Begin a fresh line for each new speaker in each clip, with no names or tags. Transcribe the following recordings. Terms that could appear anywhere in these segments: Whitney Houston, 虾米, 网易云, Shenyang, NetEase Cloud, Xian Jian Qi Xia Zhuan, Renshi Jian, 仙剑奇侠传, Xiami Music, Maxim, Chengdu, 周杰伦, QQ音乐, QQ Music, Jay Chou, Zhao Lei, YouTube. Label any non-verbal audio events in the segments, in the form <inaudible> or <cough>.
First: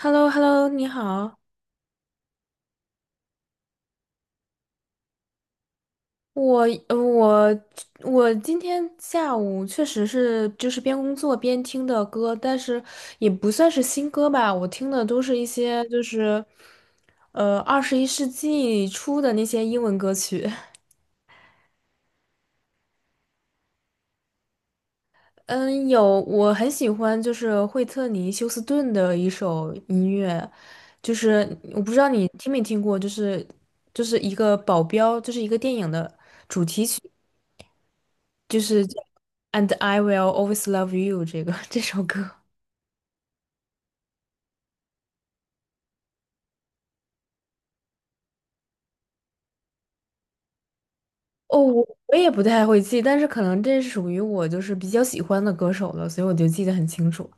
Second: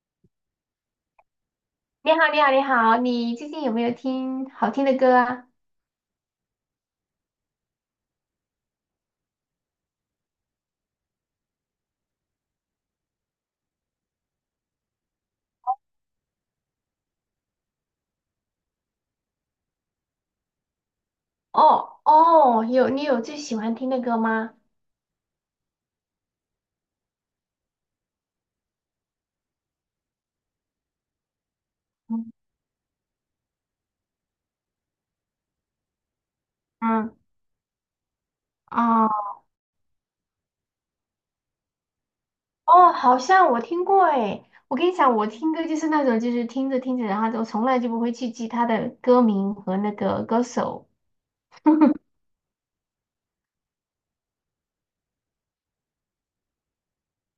h e l l o h e l l o 你好，
你好，你好，你好，你最近有没有听好听的歌啊？
我呃我我今天下午确实是就是边工作边听的歌，但是也不算是新歌吧，我听的都是一些就是21世纪初的那些英文歌曲。<laughs>
哦哦，有，你有最喜欢听的歌吗？
嗯，有我很喜欢就是惠特尼休斯顿的一首音乐，就是我不知道你
嗯
听没听过，就是一个保镖，就是一个电影的。主题曲。
嗯
就是这
啊
"And I will always love you" 这首歌。
哦，好像我听过诶。我跟你讲，我听歌就是那种，就是听着听着，然后就从来就不会去记他的歌名和那个歌手。
哦，我
<laughs>
我也不太会记，但是可能这是属于我就是比较喜欢的歌手了，所以我就记得很清楚。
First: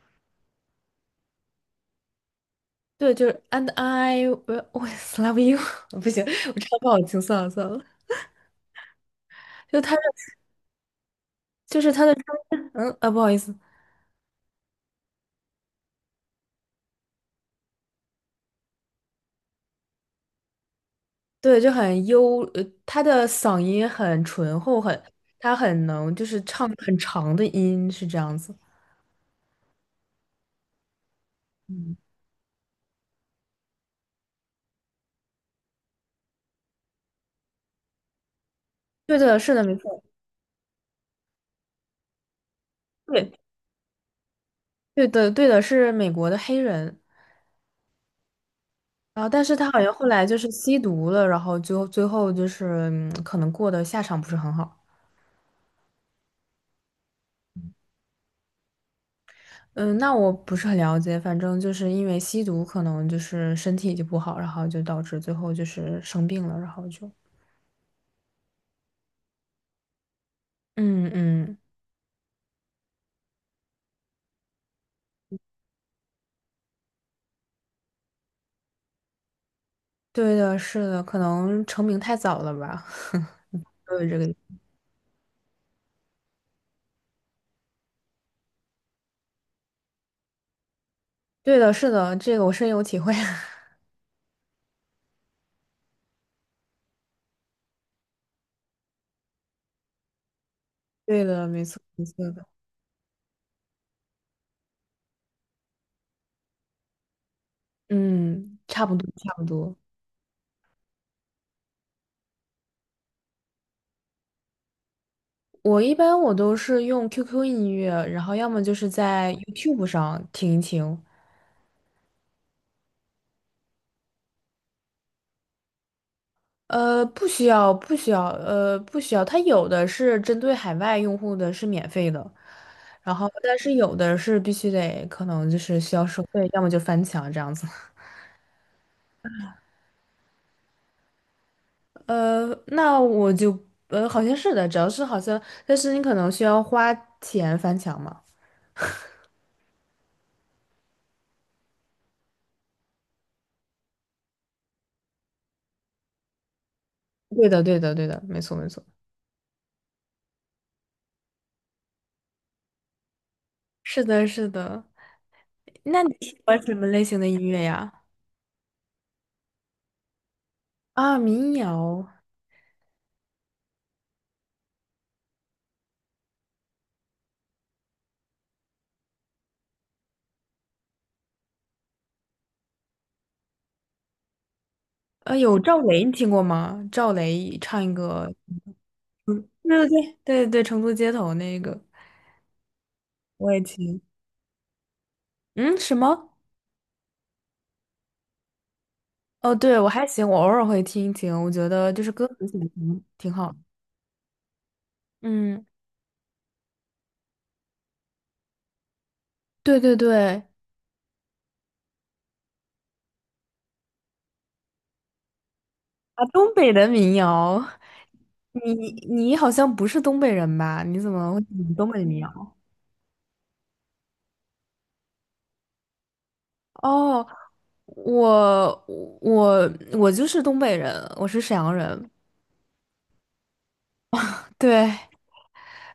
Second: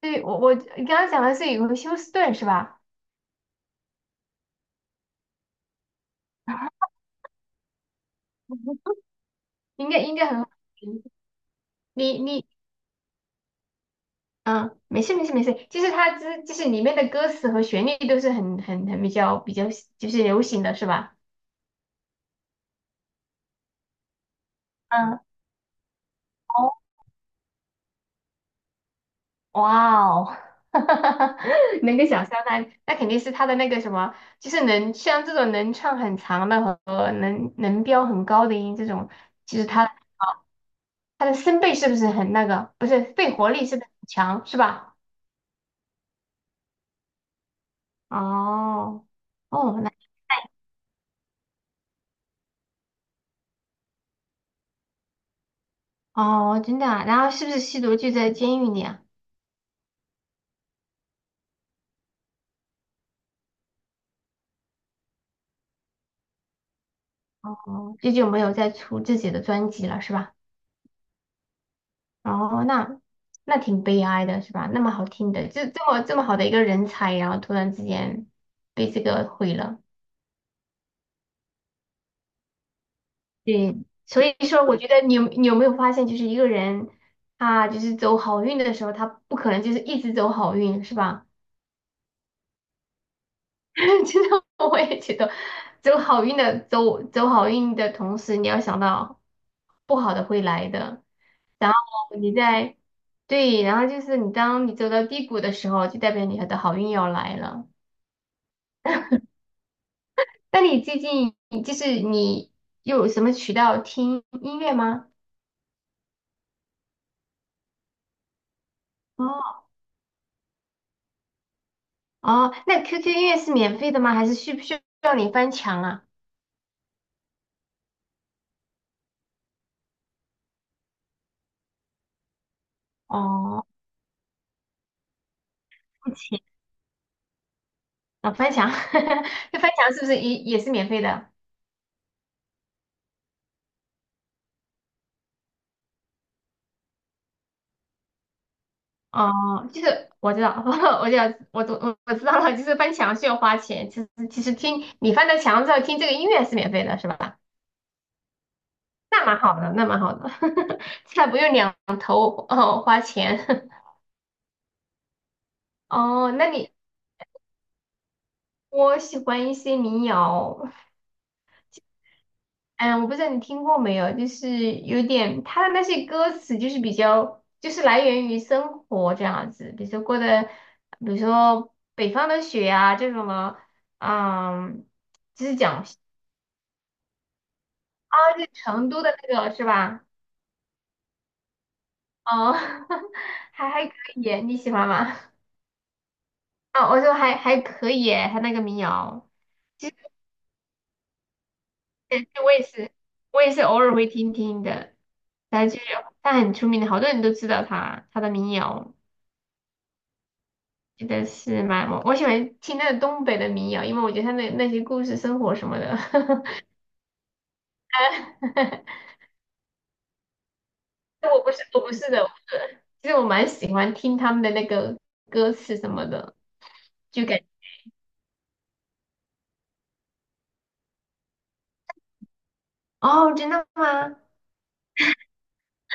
对，我你刚刚讲的是有个休斯顿是吧？
对，就是 "And I will always love you" <laughs> 不行，我唱不好听，算了。
<laughs>
就
应
他
该
的，
应该很好听。
就是他的
你
声
你
音，嗯啊，不好意思，
嗯，没事没事没事，就是它之就是里面的歌词和旋律都是很比较比较就是流行的是吧？
对，就很优，他的嗓音很醇厚，很，
嗯，
他很能就是唱
哦，
很长的音，是这样子。
哇哦，<laughs>
嗯，
能够想象那那肯定是他的那个什么，就是能像这种能唱很长的和能能飙很高的音这种，
对的，是
其
的，
实
没
他
错，
他的声贝是不是很那个，不是
对，
肺活力是不是很强是吧？
对的，对的，是美国的黑人。
哦
然后，但是他好
哦那
像后来就是吸毒了，然后就最后就是可能过的下场不是很好。
哦真的啊，然后是不是吸毒就在监狱里啊？
嗯，那我不是很了解，反正就是因为吸毒，可能就是身体就不好，然后就导致最后就是生病了，然后就
哦，最近没有再出自己的专辑了，是吧？
嗯嗯，
哦，那那挺悲哀的，是吧？那么好听的，这么好的一个人才，然后突然之间被这个毁了。
对的，是的，可能成名太早了吧，<laughs>
对，
都有这
所
个，
以说我觉得你有没有发现，就是一个人他就是走好运的时候，他不可能就是一直走好运，是吧？
对的，是的，这个我深有体会。<laughs>
<laughs> 其实我也觉得，走好运的走好运的同时，你要想到不好的会来的。
对的，没
然
错，没
后
错
你
的，
在，对，然后就是你当你走到低谷的时候，就代表你的好运要来了。
嗯，差不多，差不多。
那你最近就是你有什么渠道听音乐吗？
我一般都是用 QQ 音乐，然后要么就是在
哦
YouTube 上听一听，
哦，那 QQ 音乐是免费的吗？还是需不需要你翻墙啊？
不需要，不需要，不需要。它有的是针对海外用户的，是免费的，然后但
哦，
是有的是必须得，可能就是需要
付
收
钱
费，要么就翻墙这样子。<laughs>
啊，翻墙，<laughs> 那翻墙是不是也也是免费的？
那我就，好像是的，只要是好像，但是你可能需要花钱翻墙嘛。
哦，就是我知道，<laughs> 我知道，我懂，我知道了，就是翻墙需要花钱，其实其实听你翻到墙之后听这个音乐是免费的，是吧？
对的，对的，对的，没错，没错。
那蛮好的，那蛮好的，<laughs> 这还不用两哦花钱
是的，是的。
<laughs>
那你
哦。
喜
那
欢
你
什么类型的音乐呀？
我喜欢一些民谣，
啊，民谣，
嗯，我不知道你听过没有，就是有点它的那些歌词就是比较就是来源于生活这样子，比如说过的，比如说北方的雪啊这种的，嗯，就是
有赵
讲啊，
雷，你听过吗？赵雷唱一个。
就成都的
嗯，
那个是
对对
吧？
对对对，成都街头那个
哦，<laughs>
我也
还还可
听。
以，你喜欢吗？<laughs>
嗯，什么？
啊，我说还还可以，他那个民谣。
哦，对，我还行，我偶尔会听一听，我觉得就是歌
对，
词
我
写
也
的
是，
挺挺
我
好
也
的。
是偶尔会听听的。
嗯，
但就是他很出名的，好多人都知道他他的民谣，
对对对，
真的是蛮我喜欢听那个东北的民谣，因为我觉得他那那些故事、生活什么的。
啊，东北的民谣，你
<laughs>
你好像不是东北人吧？你怎
但
么会
我不是
听
我
东
不
北的
是
民
的，
谣？
其实我蛮喜欢听他们的那个歌词什么的，就
哦，
感
我我就是东北人，我是沈阳人。
哦，真的吗？
对，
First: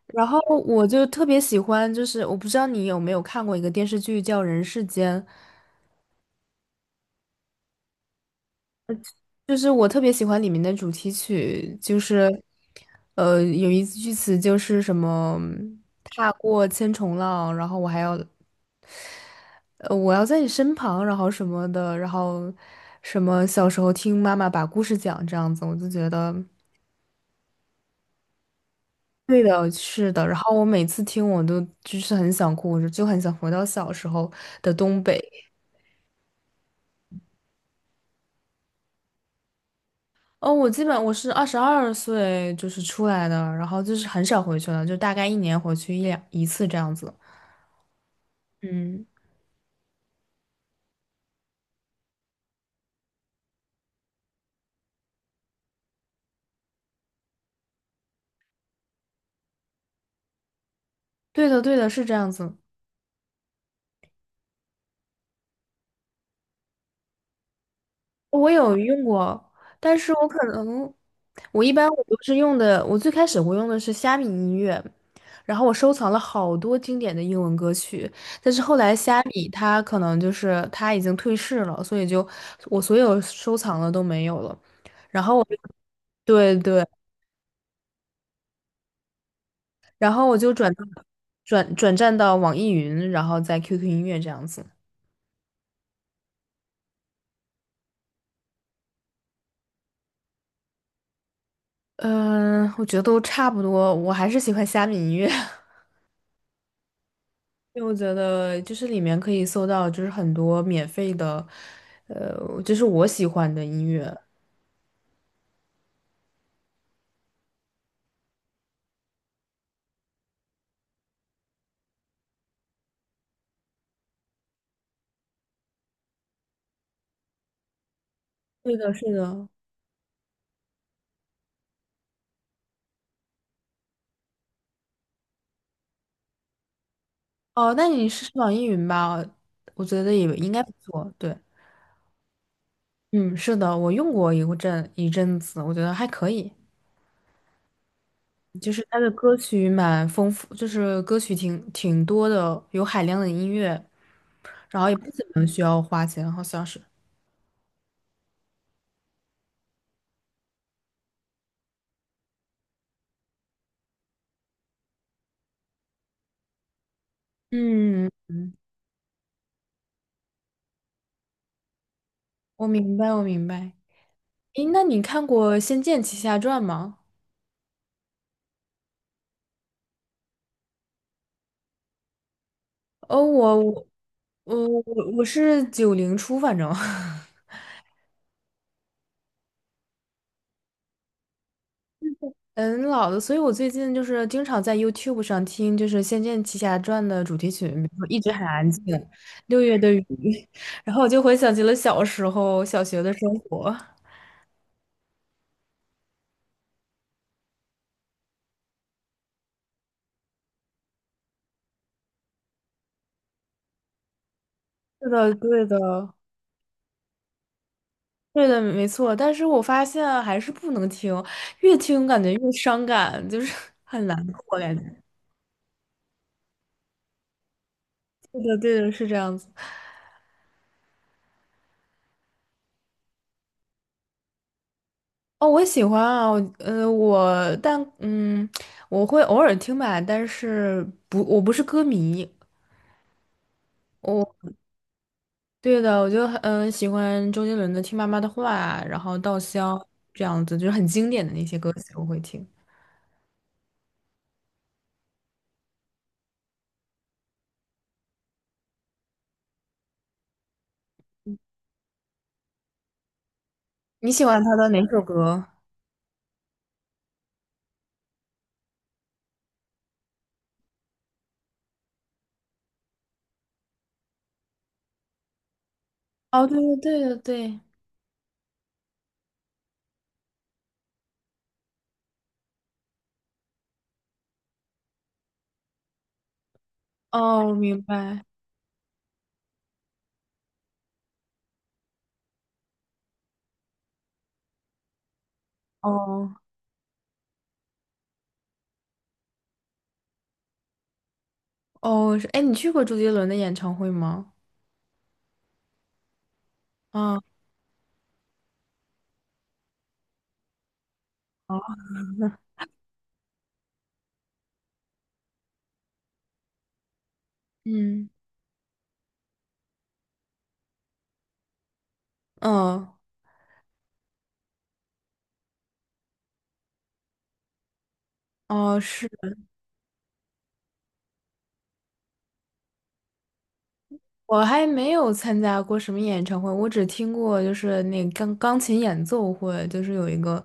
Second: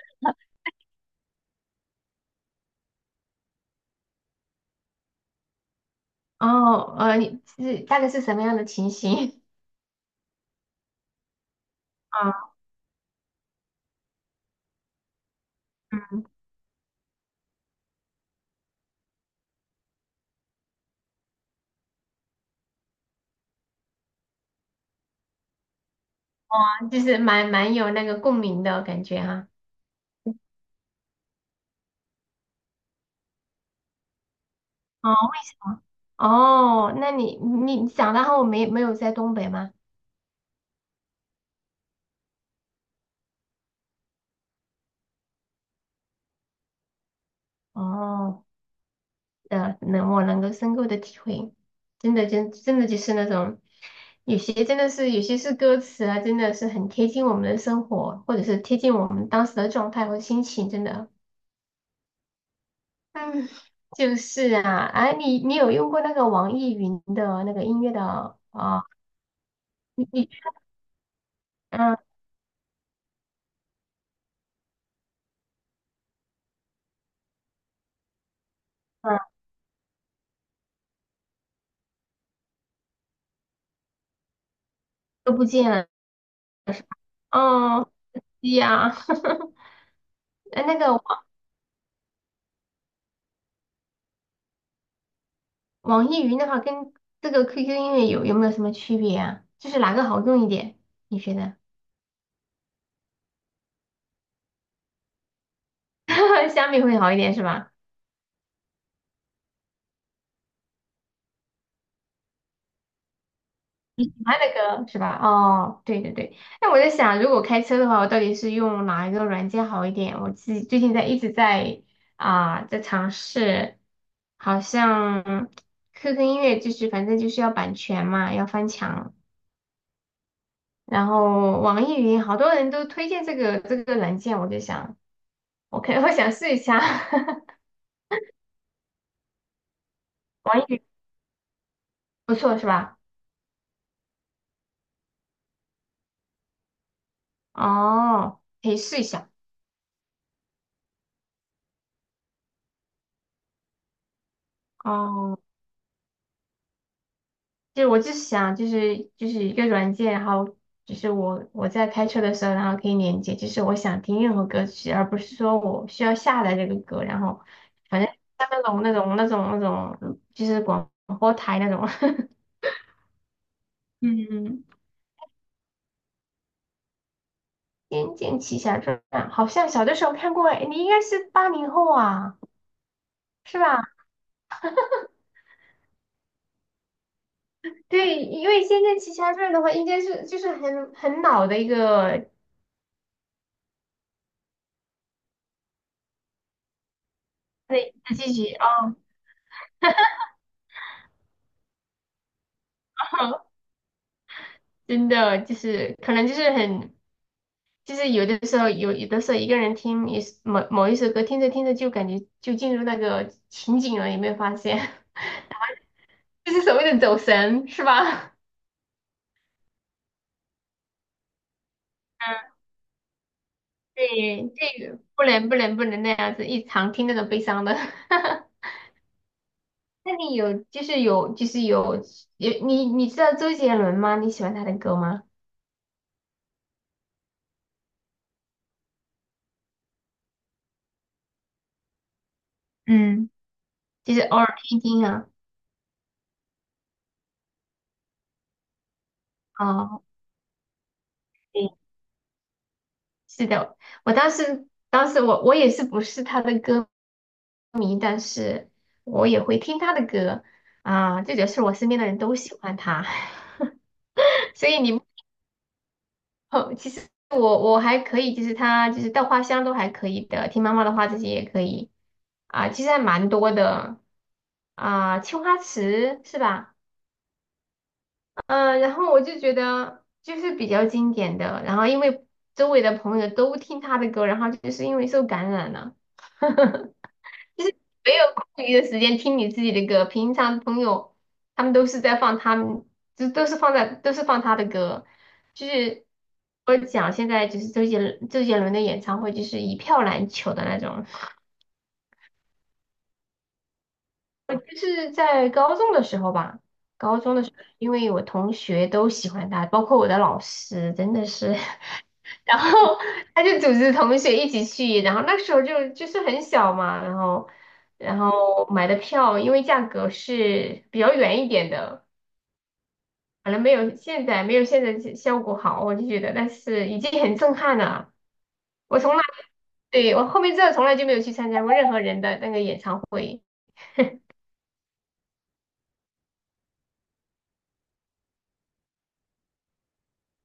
然后我就特别喜欢，就是我不知道你有没有看过一个电视剧叫《人世间》。
哦，呃，你是大概是什么样的情形？
就是我特别喜欢里面的主题曲，
<laughs>
就是，
啊，
有一句词就是什么
嗯，
“踏过千重浪”，然后我还要，我要在你身旁，然后什么的，然后什么小时候听妈妈把故事讲这样子，我就觉得
就是蛮蛮有那个共鸣的感觉
对
哈、
的，是的。然后我每次听都就是很想哭，我就很想回到小时候的东
哦。
北。
哦，那你你长大后没没有在东北吗？
哦，我基本是22岁就是出来的，然后就是很少回去了，就大概一年回去一次这样子。
哦，
嗯。
能我能够深刻的体会，真的真真的就是那种，有些真的是有些是歌词啊，真的是很贴近我们的生活，或者是贴近我们当时的状态和心情，真的。
对的，对的，是这样子。
嗯，就是啊，哎、你你有用过那个网易云的那个音乐的
我有
啊？
用过，但
你
是我
你
可能，我一般
嗯
都是用的，我最开始用的是虾米音乐，然后我收藏了好多经典的英文歌曲，但是后来虾
嗯
米它可能就是它已经退市了，所以就我所有收藏的都没有了。然
都
后我
不
就
见了
对对，
哦，对呀，
然后我就
哎，
转
那
到
个。
转转战到网易云，然后在 QQ 音乐这样子。
网易云的话跟这个 QQ 音乐有没有什么区别啊？就是哪个好用一点？你觉得？
嗯，我觉得都差不多，我还是喜欢虾米音乐。<laughs>
<laughs> 虾米会好一点是吧？
因为我觉得就是里面可以搜到，就是很多免费的，就是我喜欢的音乐。
喜欢的歌是吧？哦，对对对。那我在想，如果开车的话，我到底是用哪一个软件好一点？我自己最近在一直在啊、在尝试，好像 QQ 音乐就是反正就是要版权嘛，要翻
是的，是
墙。
的。
然后网易云好多人都推荐这个软件，我就想，我可 <laughs> 我想试一下。<laughs>
哦，那你试试网易云吧，我觉得也应
网
该不
易云。
错。对，
不错是吧？
嗯，是的，我用过一阵子，我觉得还可以。
哦，可
就
以
是
试
它
一
的
下。
歌曲蛮丰富，就是歌曲挺挺多的，有海量的音乐，然后也不怎
哦，
么需要花钱，好像是。
就是我就是想，就是就是一个软件，然后就是我在开车的时候，然后可以连接，就是我想听任何歌曲，而不是说我需要下载这个歌，然后反
嗯
正
嗯，
像
嗯
那种，就是广播台那种。<laughs>
我明白，我明白。
嗯，
诶，那你看过《仙剑奇侠传》吗？
《仙剑奇侠传》好像小的时候看过，哎，你应该是八零后啊，
哦，我
是吧？
我我我我是90初，反正 <laughs>
对，因为《仙剑奇侠传》的话，应该是就是很老的一个
嗯老的，所以我最近就是经常在 YouTube 上听就是《仙剑奇侠传》的主题曲，比如
对，
说一直
自
很
己
安静，
哦，
六月的雨，<laughs> 然后我就回想起了小时候小学的生
<laughs>
活。
真的就是可能就是很，就是有的时候有的时候一个人听一某某一首歌，听着听着就感觉就进入那个情景了，有没有发现？
是的，对的，
<laughs> 就是所谓的走神，是吧？
对的，没错。但是我发现啊还是不能听，越听感觉越
嗯，
伤感，就是 <laughs> 很难
对，
过感
这个
觉。
不能那样子，一常听那种悲伤的。
对
<laughs>
的，对的，是这样子。
那你有就是有你你知道周杰伦吗？你喜欢他的歌吗？
哦，我喜欢啊，我但嗯，我会偶尔听吧，但是不，我不是歌迷。
嗯，就是偶
我
尔听一听啊。
对的，我就喜欢周杰伦的《听妈妈的话啊》，然后《稻香》
哦，
这样子，就是很经典的那些歌曲我会听。
是的，我当时我也是不是他的歌迷，但是我也会听他的歌啊，这就是我身边的人都喜欢他，<laughs>
你喜欢他的
所以
哪首
你
歌？
哦，其实我我还可以，就是他就是稻花香都还可以的，听妈妈的话这些也可以啊，其实还蛮多的啊，青花瓷是
哦，对
吧？
对对对对，
嗯，然后我就觉得就是比较经典的，然后因为周围的朋友都听他的歌，然后就是因为受感染了。<laughs>
哦，我
就是
明
没
白。
有空余的时间听你自己的歌。平常朋友他们都是在放他们，就都是放在都是放他的歌。就是
哦
我讲现在就是周杰伦的演唱会，就是一票难求的那种。
哦，是，哎，你去过周杰伦的演唱会吗？
就是在高中的时候吧，高
啊，
中的时候，因为我同学都喜欢他，包括我的老师，真的是。
哦
<laughs> 然后 <laughs> 他就组织同学一起去，然后那时候就就是很小嘛，然后
嗯
然后买的票，因为价格是比较远一点的，
嗯哦
可能没有现在效果好，我就觉得，但是已经很震撼了。
哦，
我
是。
从来对我后面真的从来就没有去参加过任何人的那个演唱会，
我还没有参加过什么演唱会，我只听过就是那个钢琴演奏会，就是有一个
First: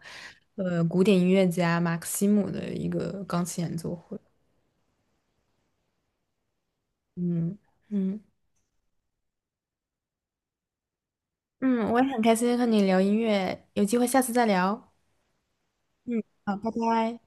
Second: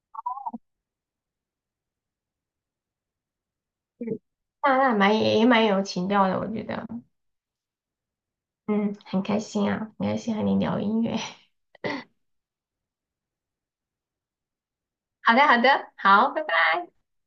古典音乐家马克西姆的一个钢琴演奏会。
嗯，那那蛮也也蛮有情调的，我觉得，
嗯嗯
嗯，很开心啊，很开心和你聊音乐。<laughs>
嗯，我也很开心和你聊音乐，有机会下次再聊。
好的，好的，
嗯，
好，拜拜。
好，拜拜。